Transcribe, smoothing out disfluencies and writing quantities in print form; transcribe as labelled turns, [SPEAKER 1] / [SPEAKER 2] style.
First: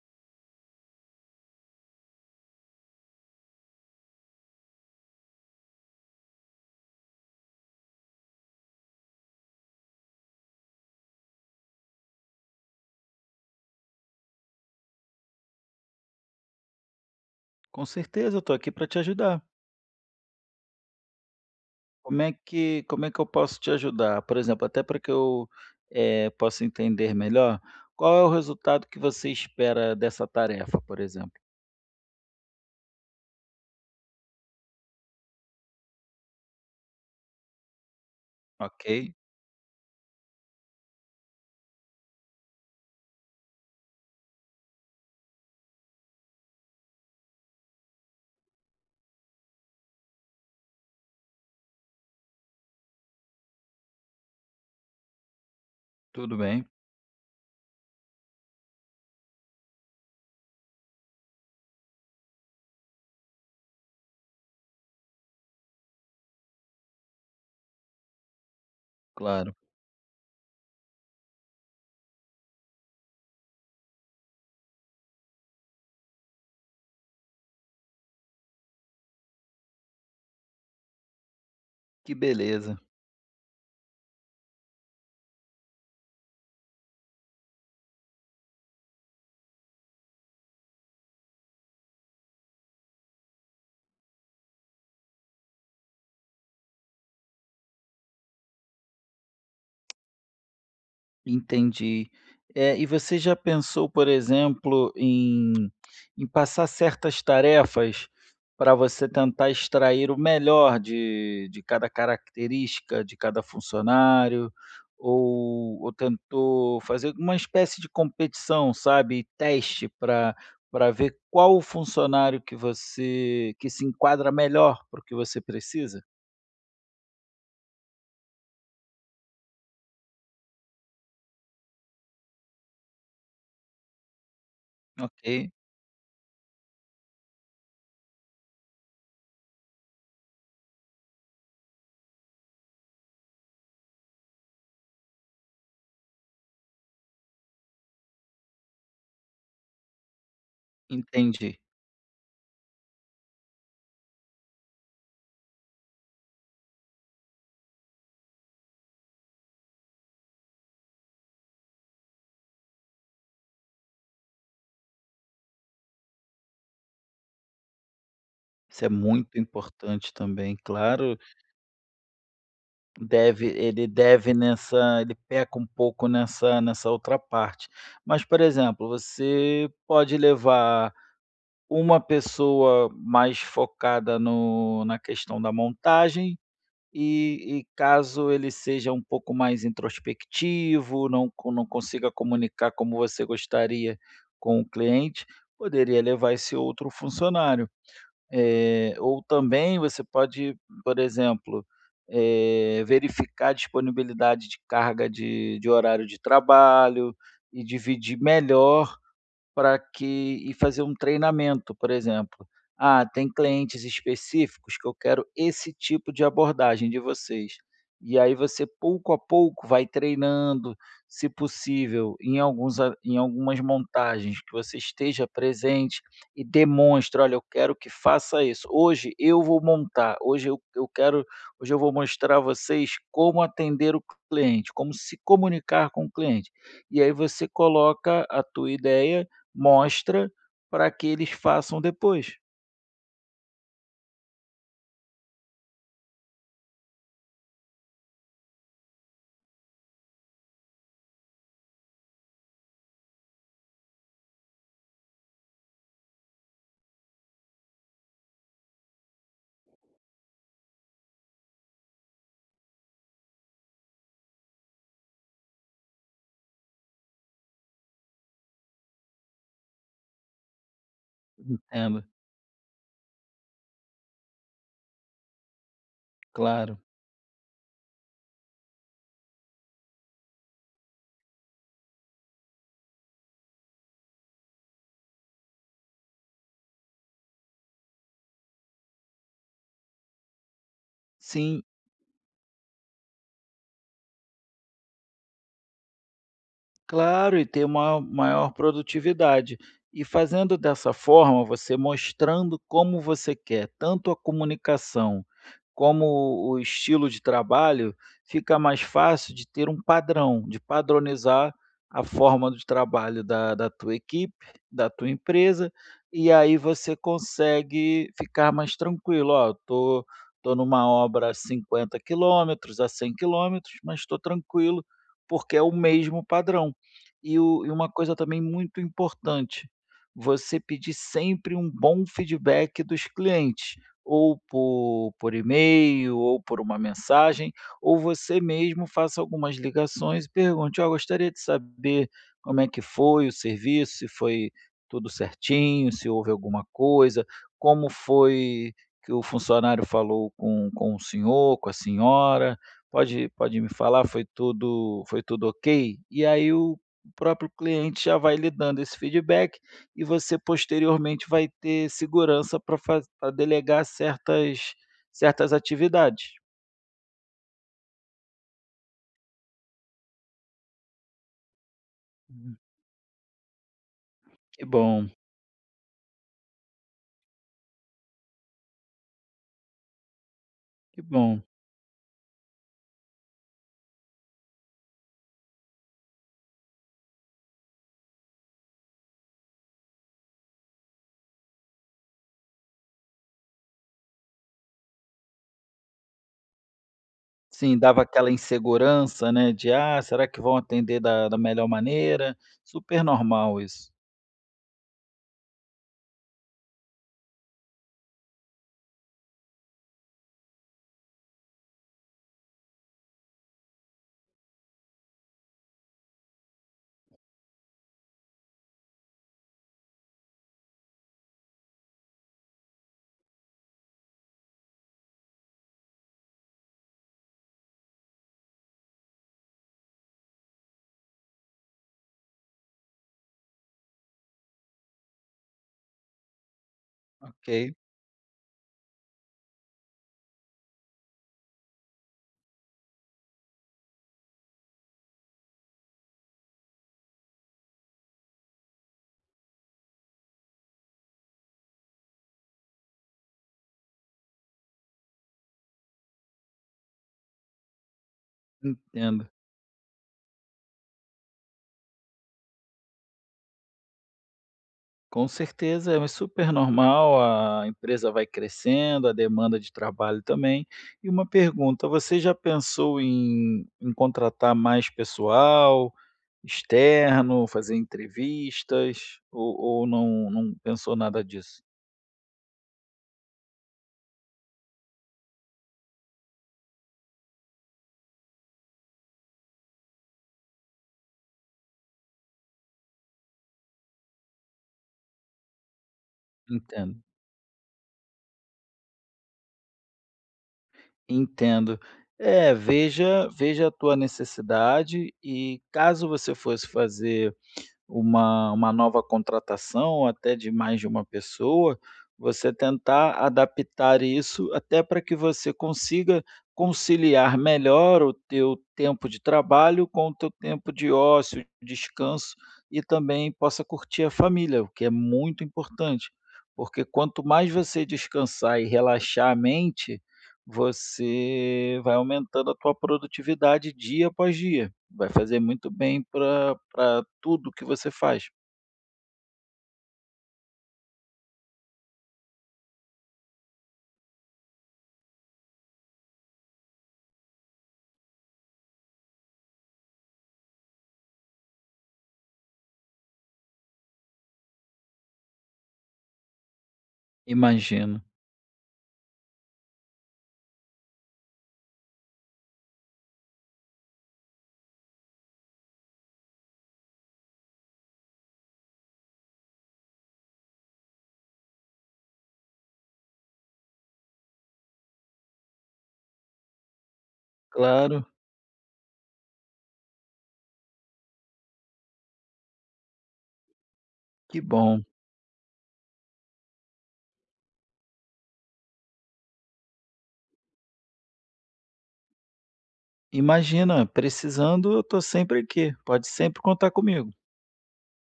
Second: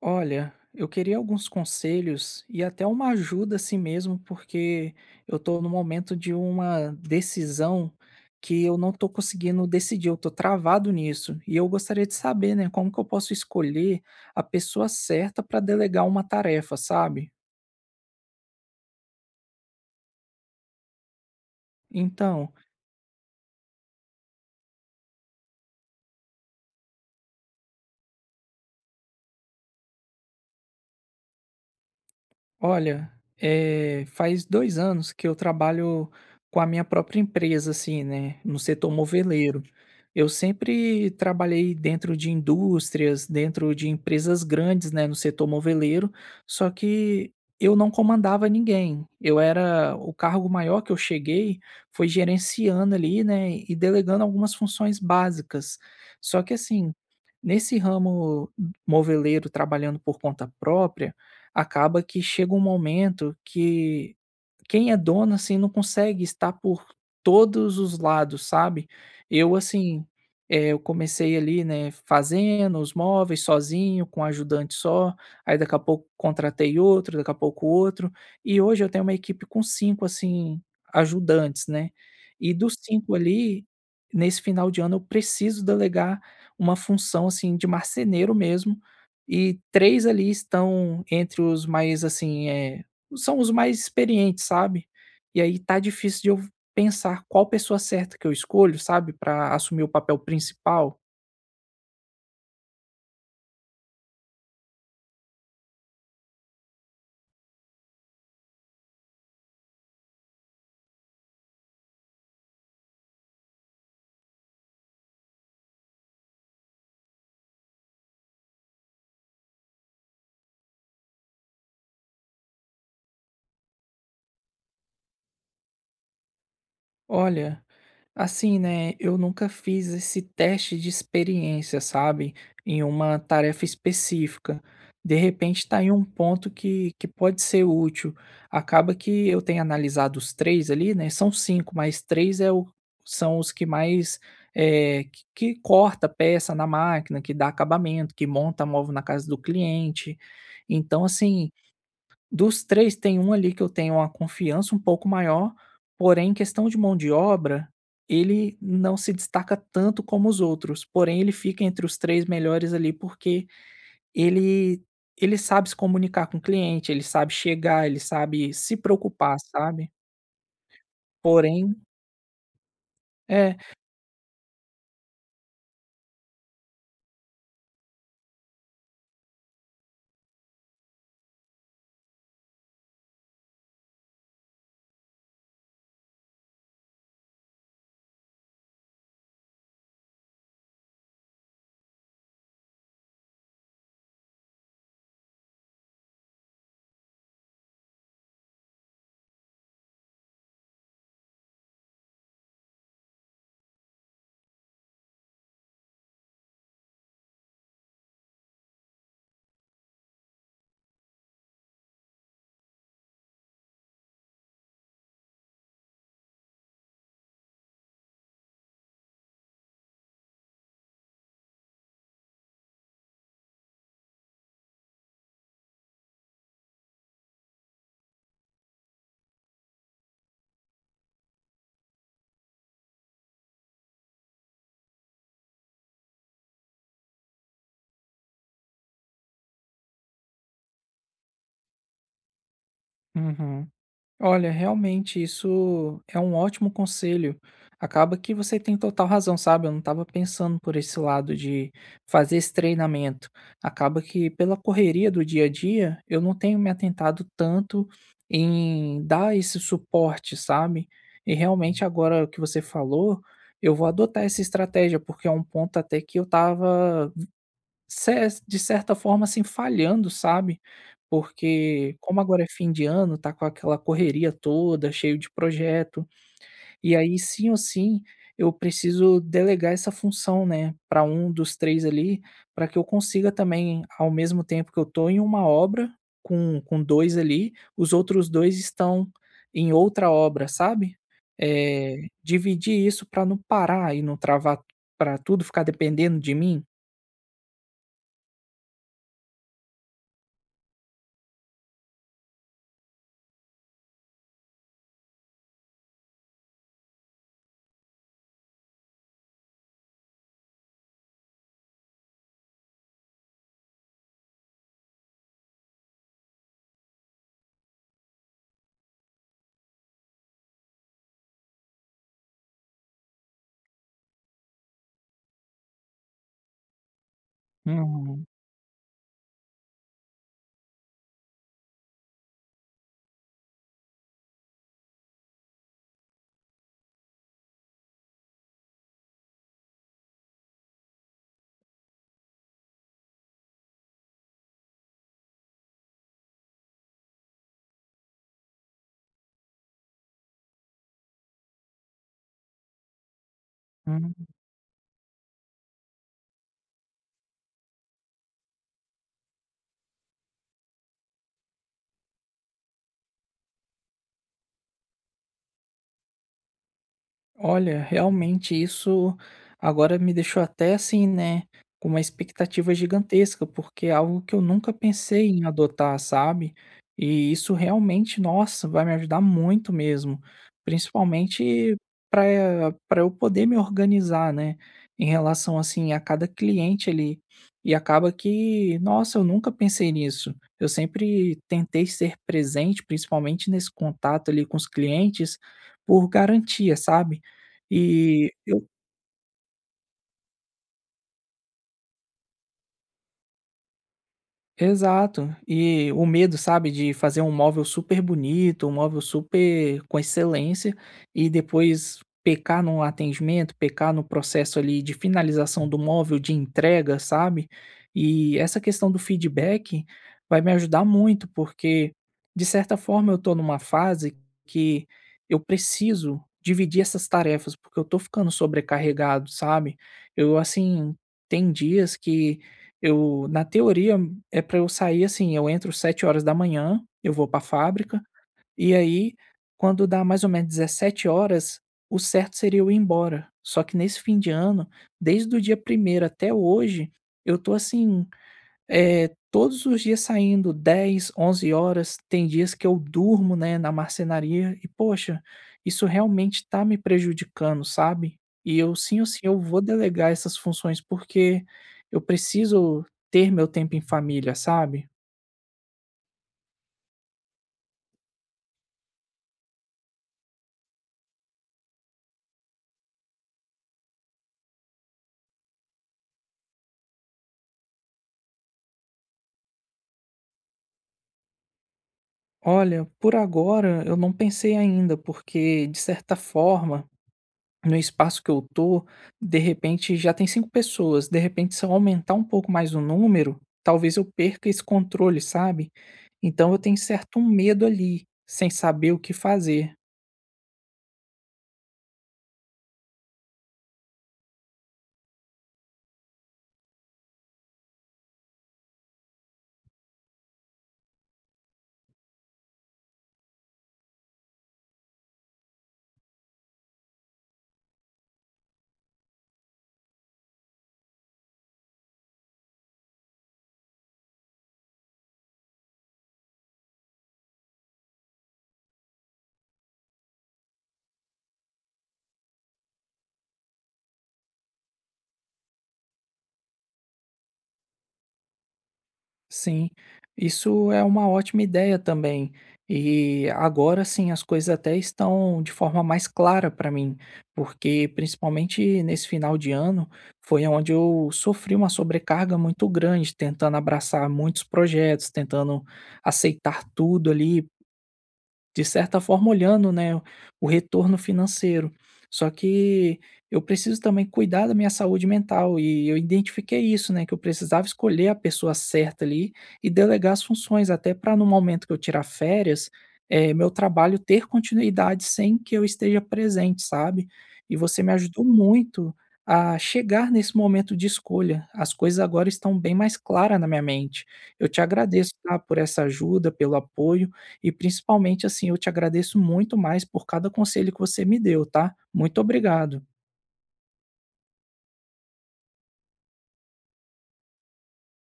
[SPEAKER 1] Olha, eu queria alguns conselhos e até uma ajuda assim mesmo, porque eu estou no momento de uma decisão que eu não estou conseguindo decidir, eu estou travado nisso. E eu gostaria de saber, né, como que eu posso escolher a pessoa certa para delegar uma tarefa, sabe?
[SPEAKER 2] Com certeza, eu estou aqui para te ajudar. Como é
[SPEAKER 1] Então,
[SPEAKER 2] que como é que eu posso te ajudar? Por exemplo, até para que eu, possa entender melhor, qual é o resultado que você espera dessa tarefa, por exemplo?
[SPEAKER 1] olha, faz 2 anos que eu trabalho com a minha própria empresa, assim, né, no setor
[SPEAKER 2] Ok,
[SPEAKER 1] moveleiro. Eu sempre trabalhei dentro de indústrias, dentro de empresas grandes, né, no setor moveleiro, só que eu não comandava ninguém. Eu era o cargo maior que eu cheguei foi gerenciando ali, né, e delegando algumas funções básicas.
[SPEAKER 2] tudo
[SPEAKER 1] Só que
[SPEAKER 2] bem,
[SPEAKER 1] assim, nesse ramo moveleiro trabalhando por conta própria acaba que chega um momento que quem é dono, assim, não consegue estar por todos os lados, sabe. Eu,
[SPEAKER 2] claro.
[SPEAKER 1] assim, eu comecei ali, né, fazendo os móveis sozinho, com ajudante só, aí daqui a pouco contratei outro, daqui a pouco outro, e hoje eu tenho uma equipe com 5 assim, ajudantes, né.
[SPEAKER 2] Que
[SPEAKER 1] E dos
[SPEAKER 2] beleza.
[SPEAKER 1] 5 ali, nesse final de ano eu preciso delegar uma função, assim, de marceneiro mesmo, e 3 ali estão entre os mais, assim, são os mais experientes, sabe. E aí tá difícil de eu pensar qual pessoa certa que eu escolho, sabe, para assumir o papel principal.
[SPEAKER 2] Entendi. E você já pensou, por exemplo, em passar certas tarefas para você tentar extrair o melhor de cada característica, de cada funcionário, ou tentou fazer uma espécie de competição, sabe, teste para ver qual o funcionário que se enquadra melhor para o que você precisa?
[SPEAKER 1] Olha, assim, né, eu nunca fiz esse teste de experiência, sabe, em uma tarefa específica. De
[SPEAKER 2] Ok,
[SPEAKER 1] repente está em um ponto que pode ser útil. Acaba que eu tenho analisado os três ali, né, são cinco, mas três é o, são os que mais, é, que corta peça na máquina, que dá acabamento, que monta móvel na casa do cliente. Então, assim,
[SPEAKER 2] entendi.
[SPEAKER 1] dos 3 tem um ali que eu tenho uma confiança um pouco maior, porém em questão de mão de obra, ele não se destaca tanto como os outros, porém ele fica entre os 3 melhores ali, porque ele ele sabe se comunicar com o cliente, ele sabe chegar, ele sabe se
[SPEAKER 2] Isso é
[SPEAKER 1] preocupar,
[SPEAKER 2] muito
[SPEAKER 1] sabe.
[SPEAKER 2] importante também, claro.
[SPEAKER 1] Porém
[SPEAKER 2] Deve
[SPEAKER 1] é.
[SPEAKER 2] ele deve nessa ele peca um pouco nessa outra parte. Mas, por exemplo, você pode levar uma pessoa mais focada no na questão da montagem e caso ele seja um pouco mais introspectivo, não consiga comunicar como você gostaria com o cliente, poderia levar esse outro funcionário. Eh, ou também você pode, por exemplo, verificar a disponibilidade de carga de horário de trabalho e dividir melhor para que e fazer um treinamento, por exemplo. Ah, tem clientes específicos que eu quero esse tipo de abordagem de vocês. E aí você pouco a pouco vai treinando, se possível, em algumas montagens que você esteja presente e demonstre, olha, eu quero que faça isso. Hoje eu vou montar, hoje eu quero, Hoje eu vou mostrar a vocês como atender o cliente, como se comunicar com o cliente. E aí você coloca a tua ideia, mostra para que eles façam depois.
[SPEAKER 1] Uhum. Olha, realmente isso é um ótimo conselho. Acaba que você tem total razão, sabe? Eu não estava pensando por esse lado de fazer esse treinamento. Acaba que pela correria do dia a dia, eu não tenho me atentado tanto em dar esse suporte, sabe? E realmente agora que você falou, eu vou adotar essa estratégia, porque é um ponto até que eu estava Cer de certa forma, assim, falhando, sabe, porque
[SPEAKER 2] Entendo,
[SPEAKER 1] como agora é fim de ano, tá com aquela correria toda, cheio de projeto,
[SPEAKER 2] claro.
[SPEAKER 1] e aí sim ou sim eu preciso delegar essa função, né, para um dos 3 ali, para que eu consiga também, ao mesmo tempo que eu tô em uma obra com 2 ali, os outros 2 estão em outra obra, sabe.
[SPEAKER 2] Sim.
[SPEAKER 1] Dividir isso para não parar e não travar para tudo ficar dependendo de mim.
[SPEAKER 2] Claro, e ter uma maior produtividade. E fazendo dessa forma, você mostrando como você quer, tanto a comunicação como o estilo de trabalho, fica mais fácil de ter um padrão, de padronizar a forma de trabalho da tua equipe, da tua empresa, e aí você consegue ficar mais tranquilo. Tô numa obra a 50 km, a 100 km, mas estou tranquilo, porque é o mesmo padrão. E uma coisa
[SPEAKER 1] Uhum,
[SPEAKER 2] também muito importante, você pedir sempre um bom feedback dos clientes, ou por e-mail, ou por uma mensagem, ou você mesmo faça algumas ligações e pergunte: "Ó, gostaria de saber como é que foi o serviço, se foi tudo certinho, se houve alguma coisa, como foi que o funcionário falou com o senhor, com a senhora, pode me falar, foi
[SPEAKER 1] hum.
[SPEAKER 2] tudo ok?". E aí o próprio cliente já vai lhe dando esse feedback e você posteriormente vai ter segurança para delegar certas atividades.
[SPEAKER 1] Olha, realmente isso agora me deixou até assim, né, com uma
[SPEAKER 2] Hum,
[SPEAKER 1] expectativa gigantesca, porque é algo que eu
[SPEAKER 2] que
[SPEAKER 1] nunca
[SPEAKER 2] bom,
[SPEAKER 1] pensei em adotar, sabe? E isso realmente, nossa, vai me ajudar muito mesmo,
[SPEAKER 2] que bom.
[SPEAKER 1] principalmente para eu poder me organizar, né, em relação assim a cada cliente ali. E acaba que, nossa, eu nunca pensei nisso. Eu sempre tentei ser presente, principalmente nesse contato ali com os clientes, por garantia, sabe?
[SPEAKER 2] Sim, dava aquela
[SPEAKER 1] E, eu.
[SPEAKER 2] insegurança, né, de: "Ah, será que vão atender da melhor maneira?". Super normal isso.
[SPEAKER 1] Exato. E o medo, sabe, de fazer um móvel super bonito, um móvel super com excelência e depois pecar no atendimento, pecar no processo ali de finalização do móvel, de entrega, sabe? E essa questão do feedback vai me ajudar muito, porque de certa forma eu tô numa fase que eu preciso dividir essas tarefas, porque eu tô ficando sobrecarregado, sabe? Eu assim, tem dias que eu, na teoria, é pra eu sair, assim, eu entro 7 horas da manhã, eu vou pra
[SPEAKER 2] Ok,
[SPEAKER 1] fábrica, e aí quando dá mais ou menos 17 horas, o certo seria eu ir embora. Só que nesse fim de ano, desde o dia primeiro até hoje, eu tô assim, todos os dias saindo 10, 11 horas. Tem dias que eu durmo, né, na marcenaria e poxa, isso realmente tá me prejudicando, sabe. E eu sim ou sim
[SPEAKER 2] entendo.
[SPEAKER 1] eu vou delegar essas funções, porque eu preciso ter meu tempo em família, sabe.
[SPEAKER 2] Com certeza, é super normal, a empresa vai crescendo, a demanda de trabalho também. E uma pergunta, você já pensou em, em contratar mais pessoal, externo, fazer entrevistas, ou não, não pensou nada disso?
[SPEAKER 1] Olha, por agora eu não pensei ainda, porque de certa forma, no espaço que eu tô, de repente já tem cinco pessoas. De repente, se eu aumentar um pouco mais o número, talvez eu perca esse controle, sabe? Então eu tenho
[SPEAKER 2] Entendo.
[SPEAKER 1] certo medo ali, sem saber o que fazer.
[SPEAKER 2] Entendo. É, veja, veja a tua necessidade e caso você fosse fazer uma nova contratação até de mais de uma pessoa, você tentar adaptar isso até para que você consiga conciliar melhor o teu tempo de trabalho com o teu tempo de ócio, descanso e também possa curtir a família, o que é muito importante, porque quanto mais você descansar e relaxar a mente, você vai aumentando a tua produtividade dia após dia, vai fazer muito bem para tudo que você faz.
[SPEAKER 1] Sim, isso é uma ótima ideia também. E agora sim, as coisas até estão de forma mais clara para mim, porque principalmente nesse final de ano foi onde eu sofri uma sobrecarga muito grande, tentando abraçar muitos projetos, tentando aceitar tudo ali,
[SPEAKER 2] Imagino.
[SPEAKER 1] de certa forma, olhando, né, o retorno financeiro. Só que eu preciso também cuidar da minha saúde mental e eu identifiquei isso, né, que eu precisava escolher a pessoa certa ali e delegar as funções, até para no momento que eu tirar férias, meu trabalho ter continuidade sem que eu esteja presente, sabe. E você me
[SPEAKER 2] Claro,
[SPEAKER 1] ajudou muito a chegar nesse momento de escolha. As coisas agora estão bem mais claras na minha mente.
[SPEAKER 2] que
[SPEAKER 1] Eu te
[SPEAKER 2] bom.
[SPEAKER 1] agradeço, tá, por essa ajuda, pelo apoio. E principalmente, assim, eu te agradeço muito mais por cada conselho que você me deu, tá? Muito obrigado.
[SPEAKER 2] Imagina, precisando eu estou sempre aqui, pode sempre contar comigo.